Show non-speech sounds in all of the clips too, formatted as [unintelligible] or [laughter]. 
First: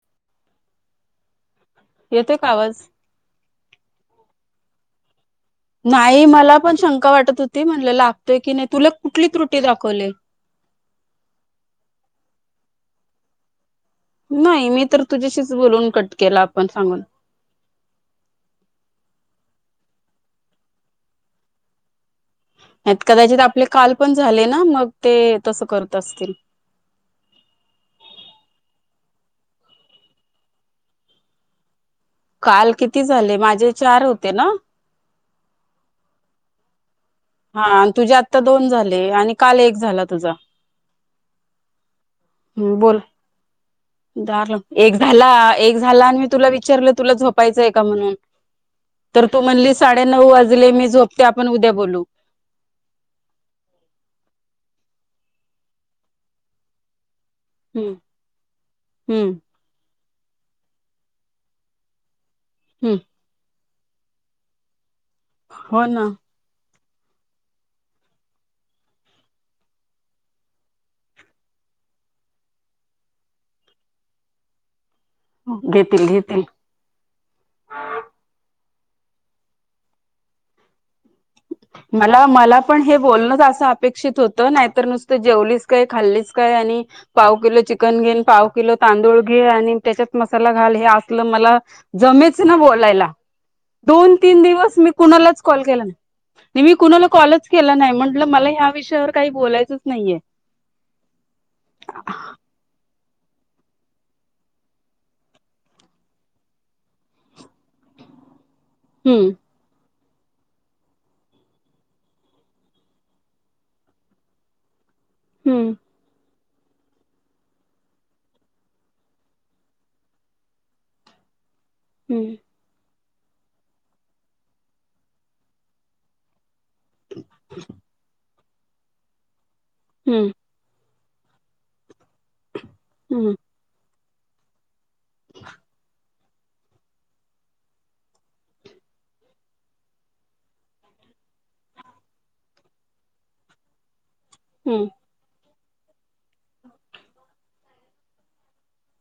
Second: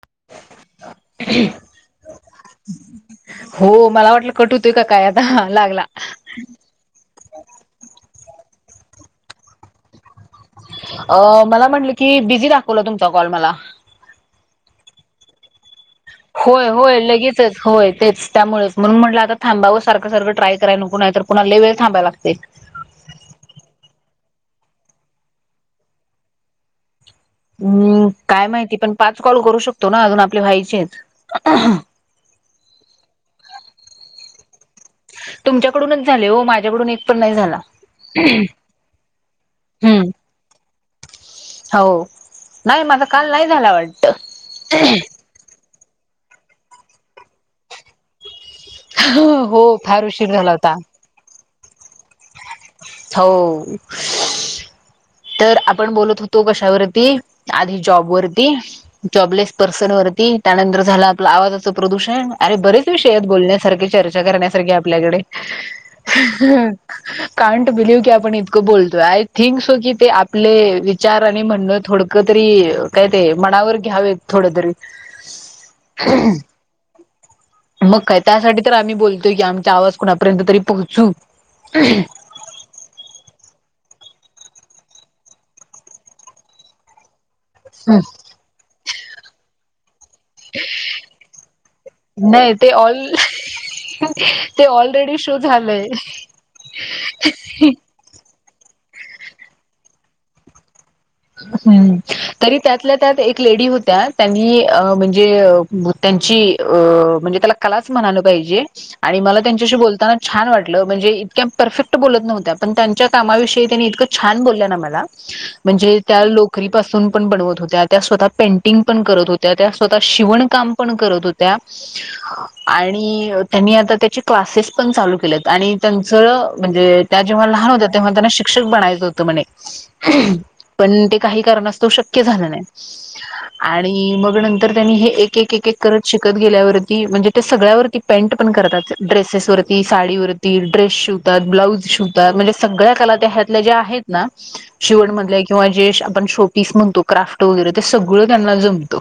[inaudible] येतोय का आवाज? हो मला वाटलं कट होतेय काय आता लागला नाही मला पण शंका वाटत होती म्हणलं लागतोय की नाही तुला कुठली त्रुटी दाखवली. अ मला म्हटलं की बिझी दाखवलं तुमचा कॉल मला नाही मी तर तुझ्याशीच बोलून कट केला आपण होय होय सांगून. लगेचच होय, तेच त्यामुळेच म्हणून म्हंटलं आता थांबावं सारखं सारखं ट्राय करायला नको, नाही तर पुुन्हा लय वेळ थांबाय लागते. यात कदाचित आपले काल पण झाले ना, मग ते तसं करत असतील. हम्म काय माहिती पण पाच कॉल करू शकतो ना, अजून आपले व्हायचेच. काल किती झाले? माझे चार होते ना? तुमच्याकडूनच झाले हो, माझ्याकडून एक पण नाही झाला हा आणि तुझे आत्ता दोन झाले आणि काल एक झाला हम्म तुझा. हो हम् नाही बोल, माझा काल नाही झाला वाटत दार लाव एक झाला. एक झाला आणि मी तुला विचारलं, तुला झोपायचंय का म्हणून. तर तू म्हणली हो फार साडे नऊ उशीर झाला वाजले, होता मी झोपते आपण उद्या बोलू हो तर आपण बोलत होतो कशावरती. आधी हम्म जॉब वरती, हम्म जॉबलेस पर्सन वरती, त्यानंतर झालं आपलं आवाजाचं प्रदूषण. अरे बरेच हम्म विषय आहेत बोलण्यासारखे चर्चा करण्यासारखे आपल्याकडे. हो ना कांट बिलीव्ह की आपण इतकं बोलतोय, आय थिंक सो की ते आपले विचार आणि म्हणणं थोडकं तरी काय ते,. मनावर घ्यावेत थोड तरी घेतील घेतील. मग काय त्यासाठी तर आम्ही बोलतोय की आमचा आवाज कोणा पर्यंत तरी पोहोचू. मला मला पण हे बोलणच असं अपेक्षित होत नाहीतर नुसतं जेवलीस काय? खाल्लीस काय? आणि पाव किलो चिकन घेनं, पाव किलो तांदूळ घे, आणि त्याच्यात मसाला घाल हे असलं मला मीच नाही ना ते ऑल बोलायला दोन तीन ते दिवस मी ऑलरेडी शो कुणालाच कॉल केला झालंय नाय. नही मी कुणाला कॉलच केला नाही म्हंटलं, मला ह्या विषयावर काही बोलायचंच नाहीये. हम्म. तरी त्यातल्या त्यात एक लेडी होत्या. त्यांनी अं म्हणजे [unintelligible] त्यांच म्हणजे त्याला कलाच म्हणालं पाहिजे आणि हम्म मला त्यांच्याशी बोलताना छान वाटलं म्हणजे इतक्या परफेक्ट बोलत नव्हत्या, पण त्यांच्या कामाविषयी त्यांनी इतकं छान बोललं ना मला. हम्म म्हणजे? लोकरीपसून पण बनवत होत्या. त्या स्वतः पेंटिंग पण करत होत्या. त्या स्वतः शिवण काम पण करत होत्या. त्या हम्म आणि त्यांनी आता त्याचे क्लासेस पण चालू केले आणि त्यांचं म्हणजे त्या जेव्हा लहान होत्या, तेव्हा त्यांना शिक्षक बनायचं होत म्हणे. हम्म पण ते काही कारणास्तव शक्य झालं नाही हम्म आणि मग न तर त्यांनी हे एकेक एक करत शिकत गेल्यावरती म्हणजे ते सगळ्यावरती पेंट पण करतात. ड्रेसेस वरती, साडीवरती, ड्रेस शिवतात, ब्लॉऊज शिवतात, म्हणजे सगळ्या कला त्या ह्यातल्या ज्या आहेत ना, हम्म शिवण मधल्या किंवा जे आपण शो पीस म्हणतो क्राफ्ट वगैरे ते सगळं त्यांना जमतं.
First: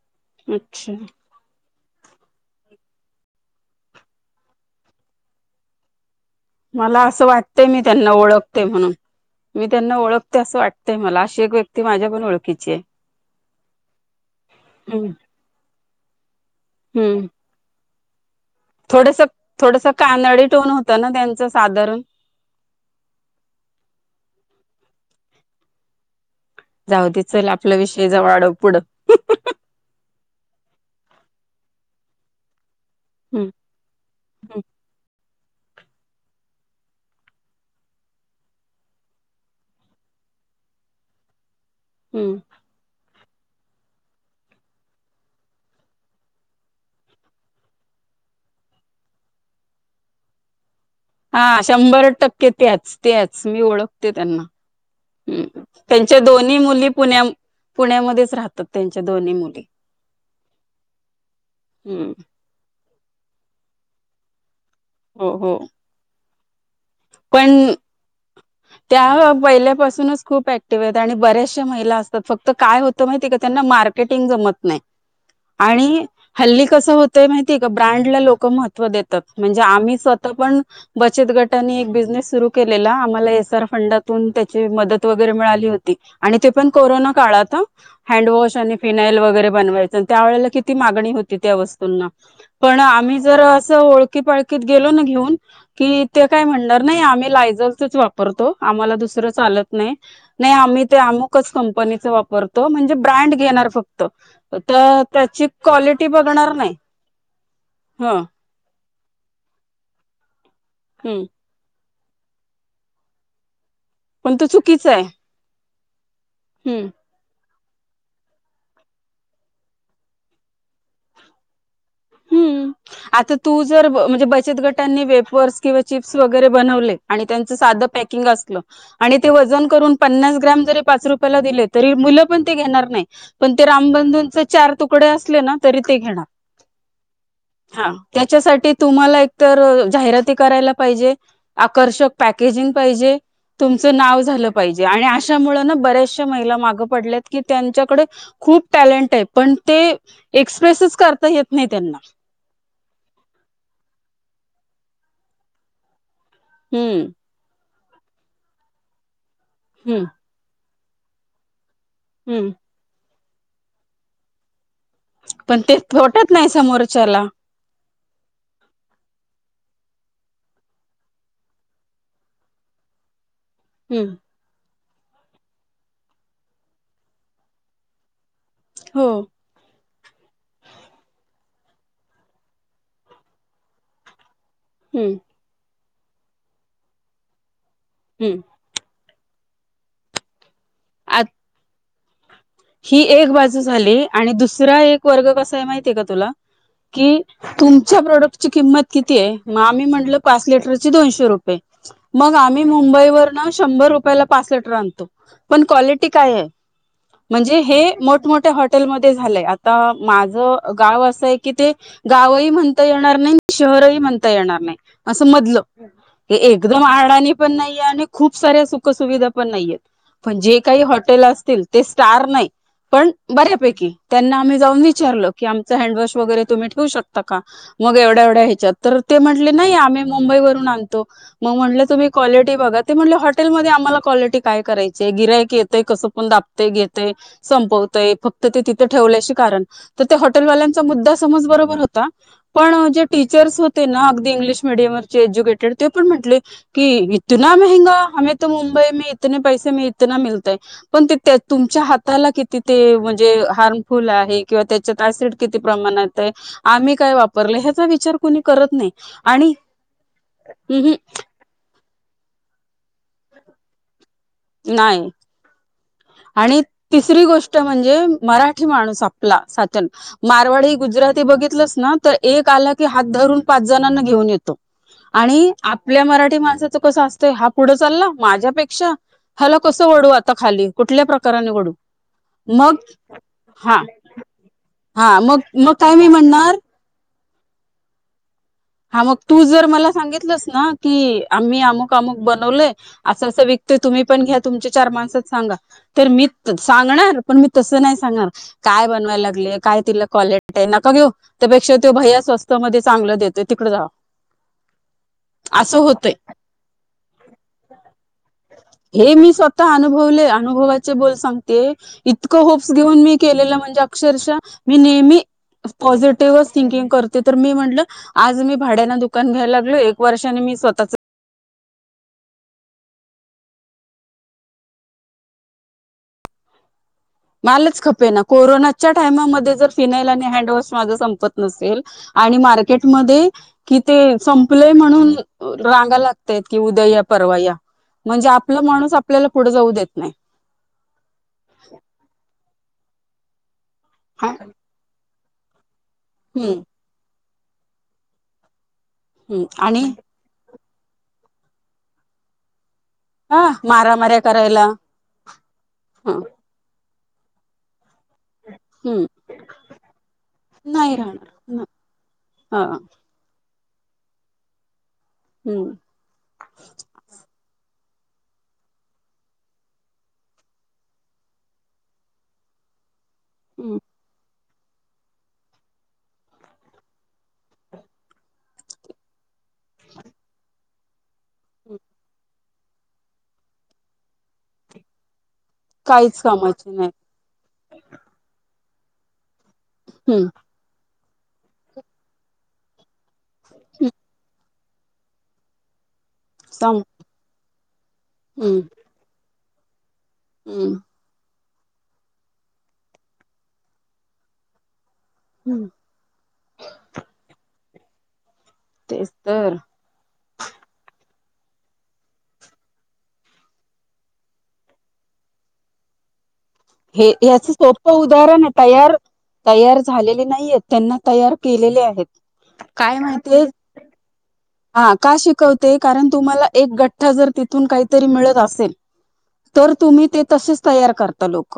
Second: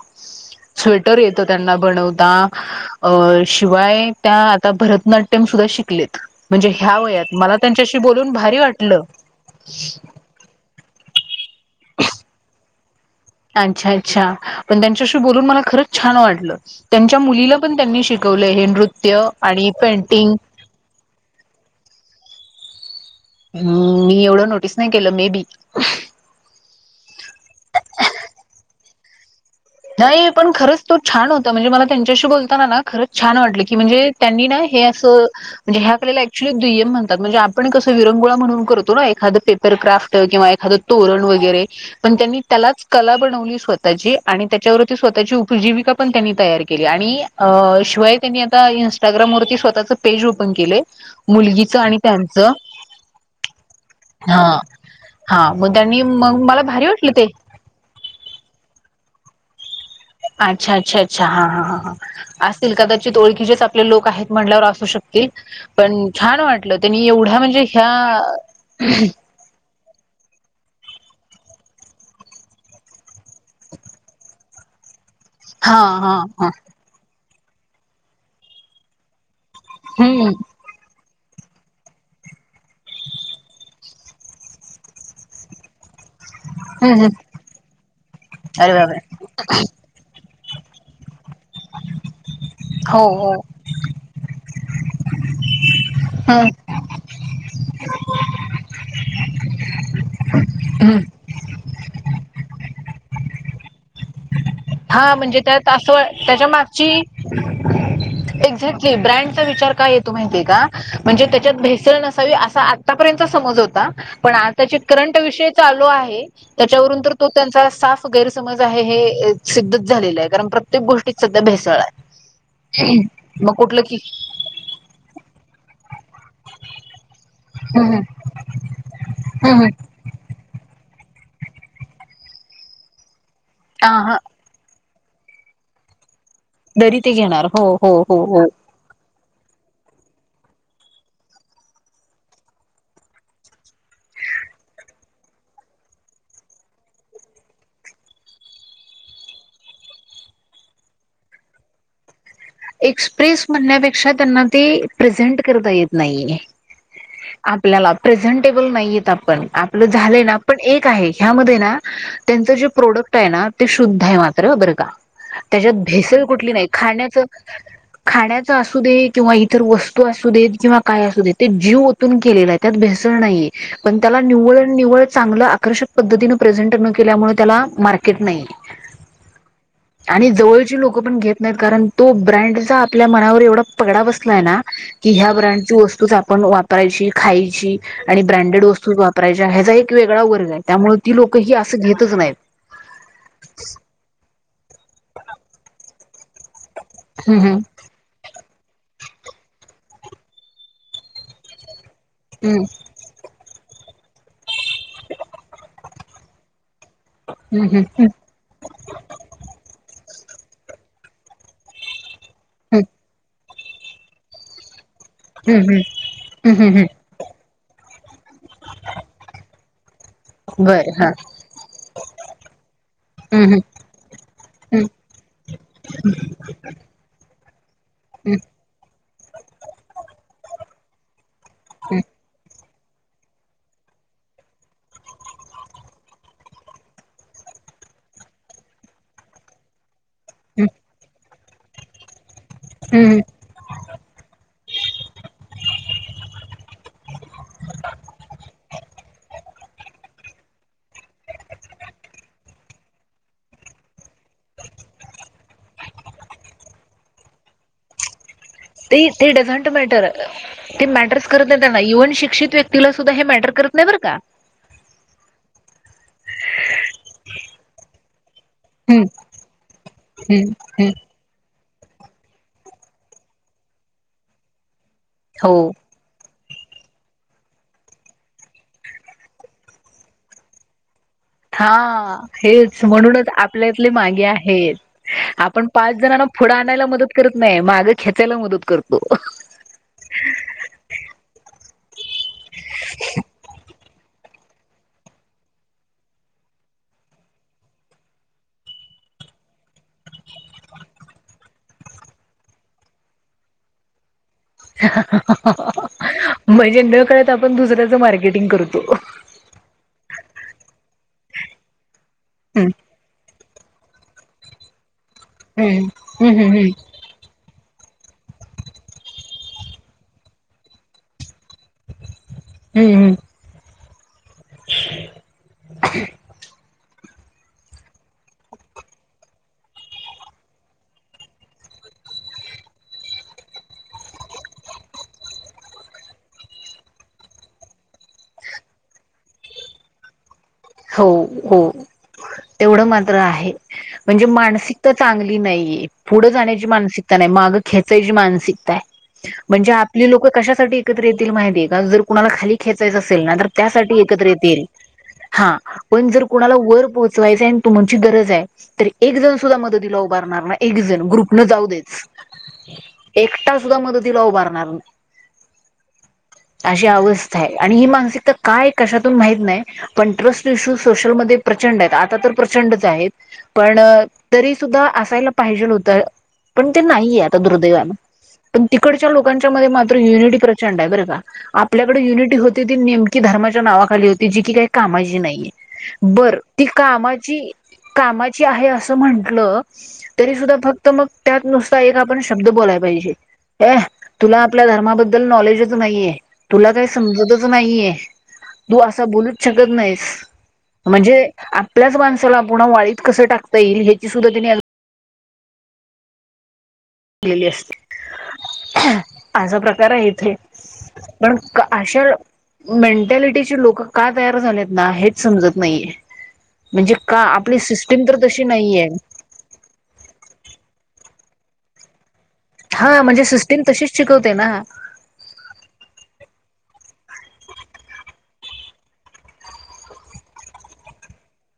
अच्छा स्वेटर येतो त्यांना. बनवता शिवाय त्या आता भरतनाट्यम सुद्धा शिकलेत. म्हणजे ह्या मला असं वयात मला वाटतंय मी त्यांच्याशी त्यांना बोलून भारी ओळखते म्हणून वाटलं. मी त्यांना ओळखते असं वाटतय मला अशी एक व्यक्ती माझ्या पण ओळखीची आहे. अच्छा अच्छा पण हम्म त्यांच्याशी बोलून मला खरच छान वाटलं. त्यांच्या मुलीला पण त्यां थोडसक थोडसं कानडी टोन होत ना त्यांचं साधारण. हम् मी एवढं नोटीस नाही केलं मे बी. जाऊ दे चल आपला विषय जवळ अडव पुढं हम्म, नाही पण खरंच तो छान होता. म्हणजे मला त्यांच्याशी बोलताना ना. खरंच छान वाटलं की म्हणजे त्यांनी ना हम्म, हे असं. म्हणज ह्या आपल्याला ऍक्च्युली दुय्यम म्हणतात. म्हणजे आपण कसं विरंगुळा म्हणून करतो ना, एखादा पेपरक्राफ्ट किंवा तोरण वगैरे पण हम्म. त्यांनी त्यालाच कला बनवली स्वतःची. आणि त्याच्यावरती स्वतःची उपजीविका पण त्यांनी तयार केली. आणि शिवाय त्यांनी आता इन्स्टाग्राम मू स्वतःजचं पन के हा शंभर टक्के त्याच त्याच मी ओळखते हा त्यांना. ह् हा मग त्यांनी त्यांच्या मग दोन्ही मला भारी मुली वाटलं पुण्या ते पुण्यामध्येच राहतात. त-त्यांच्या दोन्ही मुली अच्छा अच्छा अच्छा हा हा ह हा हम्म, असतील कदाचित ओळखीचेच आपले लोक आहेत म्हणल्यावर शक्ये हो हो पण छान वाटलं त्यांनी एवढ्या पण म्हणजे ह्या त्या पहिल्यापासूनच खूप आणि बऱ्याचशा महिला असतात फक्त काय होत माहिती का त्यांना मार्केटिंग जमत नाही. हा आणि हा हा हल्ली कस होत. ते माहिती आहे का ब्रँडला लोक महत्त्व देतात म्हणजे आम्ही हम्म स्वतः पण बचत गटाने एक बिझनेस सुरू केलेला आम्हाला एस आर फंडातून त्याची मदत वगैरे मिळाली होती. आणि ते पण हम्म कोरोना काळात हं हँडवॉश अरे आणि बाबा फिनाइल वगैरे बनवायचं अन् त्यावेळेला कि मागणी होती त्या वस्तूंना पण हो आम्ही हो जर अस ओळखीपाळकीत. गेलो ना घेऊन की ते काय हम्म म्हणणार नाही आम्ही लायझॉलच च वापरतो आम्हाला दुसरं चालत. नाही नाही आम्ही ते हम्म अमुकच कंपनीच वापरतो म्हणजे ब्रँड घेणार फक्त तर हा म्हणजे त्याची त्यात अस क्वालिटी त्याच्या बघणार नाही मागची ह एक्झॅक्ट [unintelligible] ब्रँडचा विचार का येतो माहितीये का हम्म म्हणजे त्याच्यात भेसळ नस सावी असं आतापर्यंत समज होता पण तो आता ची चुकीचा आहे करंट विषय चालू आहे. हम्म त्याच्यावरून तर तो त्यांचा साफ गैरसमज आहे हे. सिद्धच झालेलं आहे कारण प्रत्येक गोष्टीत सध्या भेसळ आहे. हम्म. आता तू मग कुठलं जर की म्हणजे बचत गटांनी वेपर्स किंवा चिप्स वगैरे बनवले आणि त्याचं साध [unintelligible] हम्म पॅकिंगला असलं आणि ते वजन हम्म करून पन्नास ग्रॅम जरी पाच रुप पयला दिले तरी मुलं पण ते घेणार नाही पण ते हा रामबंधूच चार तुक कडे असले ना तरी ते घेणार. दरी ते घेणार हो हो हा हो हो त्याच्यासाठी तुम्हाला एक तर जाहिराती करायला पाहिजे आकर्षक पॅकेजिंग पाहिजे. तुमचं नाव झालं पाहिजे आणि अशामुळे ना बऱ्याचशा महिला मागं पडल्यात की त्यांच्याकडे खूप टॅलेंट आहे पण ते एक्सप्रेसच करता येत नाही त्यांना एक्सप्रेस म्हणण्यापेक्षा त्यांना ते प्रेझेंट करता येत नाहीे. हम्म. आपल्याला प्रेझेंटेबल नाहीयेत आपण आपलं हम्म झालं ना पण एक आहे ह्यामध्ये ना. हम्म त्यांच जे प्रोडक्ट आहे ना ते शुद्ध आहे मात्र बर. पण ते पटत नाही समोरच्याला खाण्याचा असू दे किंवा इतर वस्तू असू देेत किंवा काय असू दे ते जीव ओतून केलेला आहे त्यात भेसळ नाहीये पण हम्म त्याला निव्वळ निवळ चांगलं आकर्षक पद्धतीनं प्रेझेंट न केल्यामुळे त्याला मार्केट नाही. हो आणि जवळची लोक पण घेत नाहीत कारण तो ब्रँडचा आपल्या मनावर एवढा पगडा बसलाय ना, की हम्म ह्या ब्रँडची वस्तूच आपण वापरायची खायची आणि हम्म ब्रँडेड वस्तू, राय ह्याचा एक वेगळा वर्ग आहे त्यामुळे ती आ लोक ही असं घेतच नाहीत. ही एक बाजू झाली आणि दुसरा एक वर्ग कसा आहे माहिती आहे का तुला कि हम्म तुमच्या प्रोडक्टची किंमत किती आहे मग आम्ही म्हण टलं पाच लीटर ची दोनशे रुपये मग आम्ही हम्म मुंबईवर्ण शंभर रुपये ला पाच ली टर आणतो पण क्वालिटी काये म्हणजे हम्म हे मोठमोठ्या हॉटेलमध्ये झालंय आता माझं गाव असं आहे की ते गावही म्हणता येणार नाही शहरही म्हणता येणार नाही. असं हम्म मधलं हम्म हे हम्म हम्म हम्म एकदम हम्म आडाणी पण नाहीये, आणि खूप साऱ्या सुखसुविधा पण नाहीयेत. पण जे काही बर हा हॉटेल असतील ते स्टार नाही. पण हम्म हम्म बऱ्यापैकी त्यांना आम्ही जाऊन हम्म विचारलं की आमचं हँडवॉश वगैरे तुम्ही ठेवू शकता का मग एवढ्या एवढ्या हम्म ह्याच्यात तर, ते म्हटले नाही आम्ही मुंबईवरून आणतो मग म्हटलं तुम्ही क्वालिटी बघा,, ते म्हटले हॉटेलमध्ये आम्हाला क्वालिटी काय करायचीय गिरायक येतंय कसपन दाब ते घेतय संपवतंय फक्त ते तिथे ठेवल्याशी कारण तर तो हम्म हॉटेलवाल्यांचा मुद्दा, सम बरोबर होता [inaudible] पण जे हम्म टीचर्स होते ना अगदी इंग्लिश मीडियमवररचे एज्युकेटेड ते पण म्हटले की इतना, ह मेहंगा आम त मुंबई म इतने पैसे म इतना मिळतय पण ते त्या, तुमच्या हाताला किती ते म्हणजे हार्मफुल आहे किंवा त्याच्यात ऍसिड किती प्रमाणात आहे, आम्ही काय वापरलं ह्याचा विचार, कोणी करत नाही [inaudible] ते ते आणि डझं्ट ट मॅटर ते उहुं, मॅटर करत नाही त्यांना इव्हन, शिक्षित व्यक्तीला सुद्धा हे मॅटर करत नाही बर का [inaudible] नाहीय [inaudible] आणि तिसरी गोष्ट म्हणजे मराठी माणूस हम्म आपला सातन हम्म मारवाडी हम्म गुजरात [inaudible] कधी बघितलं च नाही, हा तर एक आला की हात धरून पाच जणांना घेऊन येतो आणि हो आपल्या मराठी माण, स च कस असत हा पुढ चालला माझ्यापेक्षा हेला कसउडू आता खाली कुठल्या, प्रकाराने हा वढू मग हेच म्हणूनच हा आपल्यातले मागे आहेत हा मग आपण मग पाच काय मी जण, ग पुढं म्हणणार आणायला मदत करत नाही मागं खेचायला मदत, करतो. हा मग तू जर मला सांगितलंस ना की आम्ही अमुक अमुक बनवलय असं असं वत, तुम्ही पण घ्या तुम चार माण सांगा तर मी सांगणार पण मी त नाही सांगणार बनवायला लागले, काय तिला क्वालिट आहे नका घेऊ त्यापेक्षा तो भैया स्वस्त मध्ये चांगलं देतोय तिकडें जा [inaudible] मजे नक आपण दुसऱ्याच मार्केटिंग कर [inaudible] हे मी स्वतः अनुभवले अनुभवाचे बोल सांगते इतकं हम्म होप्स घेऊन मी केलेलं म्हण अक्षशः मी नेहमी हम्म हम्म पॉझिटिव्ह हम्म हम्म थिंकिंग करते तर मी म्हटलं [inaudible] आज मी भाड्याना दुकान घ्यायला लागलो एक वर्षाने मी स्वतःच [inaudible] हम्म हम्म [inaudible] [inaudible] [inaudible] मलाच खपे ना कोरोनाच्या टायमामध्ये जर फिनाईल आणि हँडवॉश माझ संपत नसेल आणि मार्केटमध्ये कि ते संपलेय म्हणून रांगा लागतय कि उद्याण म्हणजे आपल माणूस आपल्याला पुढे जाऊ देत नाही. [inaudible] [inaudible] हो हो तेवढं मात्र आहे म्हणजे हा मानसिकता चांगली नाहीये पुढं हम्म जाण्याची मानसिक, माग ख्याचायची मानसिकता आहे हम्म म्हणजे आणि आपली लोक कशासाठी, एकत्र ये माहिती का जर कुणाला खाली खेचायचं असेल ना तर हा त्यासाठी मारामाऱ्या एकत्र येतील. करायला हा पण ह जर कुणाला वर पोहोचवायचंय आणि तु.... गरज हम्म एकजण सुधा मदतीला उभारणारण नाही ग्रुप जाऊ दे.. हा मदतीला उभारणार नाही हम्म अशी अवस्था आहे मानसिक काय कशातून माहीत नाही.. पण ट्रस्ट इशू सोशलमध्येध्ये प्रचंड आहेत आता तर प्रचंडच आहेत हम्म पण.... तरी सुद्धा असायला पाहिजे नव्हतं पण ते नाहीये आता दुर्दैवान.. पण तिकडच्या लोकांच्या मध्ये मात्र युनिटी प्रचंड आहे बरं का... आपल्याकडे युनिटी होती ती नेमकी धर्माच्या नावाखाली होती जी की काही कामाची नाहीये.. काहीच बर ती कामाचे नाही कामाची कामाची आहे असं म्हण.. म्हणटल हम्म तरी सुद्धा फक्त मग त्यात नुसता एक आपण शब्द बोलाय पाहिजे.... [inaudible] अ तुला आपल्या धर्माबद्दल नॉलेजच नाहीये तुला सम काही समजतच नाहीये हम्म तू असा बोलूच शकत नाहीस. हम्म म्हणजे आपल्याच माणसाला पुन्हा वाळीत कसं टाकता येईल ह्याची सुद्धा त्यांनी... हम्म [inaudible] ली असते तेच तर असा प्रकार आहे इथे पण अशा मेंटॅलिटीची लोक का तयार झालेत ना हेच समजत नाहीये. म्हणजे हे का याच आपली सोप सिस्टीम तर तशी उदाहरण नाहीये. तयार तयार झालेले नाही आहेत त्यांना... तयार केलेले आहेत. काय हा म्हणजे माहितीय सिस्टीम तशीच शिकवते ना. हा का शिकवते कारण तुम्हाला एक गठ्ठा जर तिथून काहीतरी मिळत असेल. तर तुम्ही ते तसेच तयार करता लोक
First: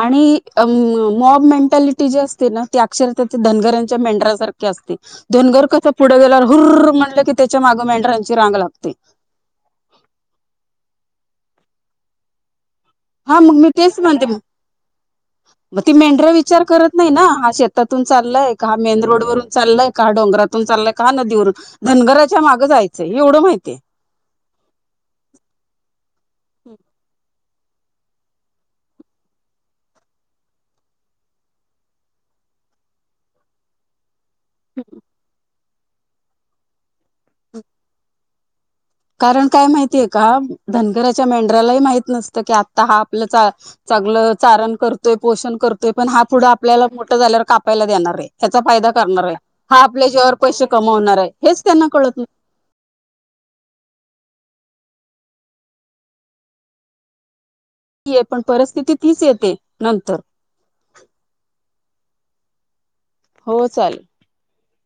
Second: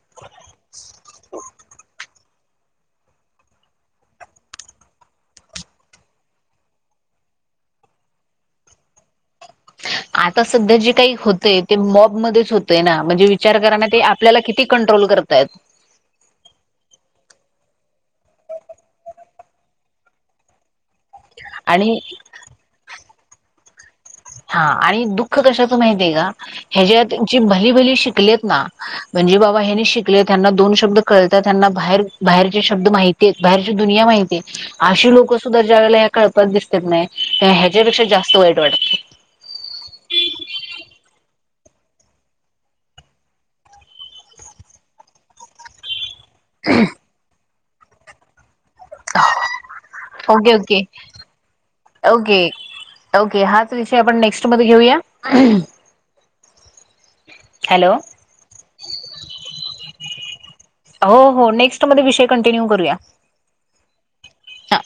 आणि.... अम मॉब मेंटॅलिटी जी असते.. तेना ती अक्षर धनगरांच्या मेंढराारख असते धनगर कसं पुढे गेल्यावर हुररर... म्हणलं की त्याच्या माग मेंढरांची रांग लागते. आता सध्या जे काही होतय ते मॉबमध्येच होत हा मग मी तेच म्हनते कंट्रोल करतायत. मग ती मेंढ्र विचार करत नाही ना. शेतातून चालय, का मेन रोड वून चालय, का डोंगरातून चालय, का नदीवरून आणि धनगराच्या मागं जायचं एवढं माहितीय. हा आणि दुःख कशाच माहितीहाय का ह्याजात... जे भली भली शिकले ना म्हणजे बाबा हेणी शिकले ह्याना दोन शब्द कळतेत त्यांना बाहेर.... बाहेरचे शब्द माहती आहेत बाहेरची दुनिया माहिती आहे. अशी लोकं सुद्धा ज्या वेळेला ह्या कळपत दिसत नाय ह्याच्यापेक्षा जास्त वाईट वाटते. कारण काय माहितीये का धनगराच्या मेढया.... धनगरला माहित नसत की आता हा आपलं चा चांगल चारण करतोय पोषण करतोय. पण हा फुढं आपल्याला मोठं झाल्यावर कापायला देणार आहे. चा फायदा करणाराय हा आपल्या जीवावर ओके पैसे ओके कमवणार हेच त्यांना कळत नाही. ओके ओके हाच विषय आपण नेक्स्ट मध्ये घेऊया. हॅलो पण परिस्थिती तीच येते नंतर. हो हो नेक्स्ट मध्ये विषय कंटिन्यू करूया. हो चालेल. ह.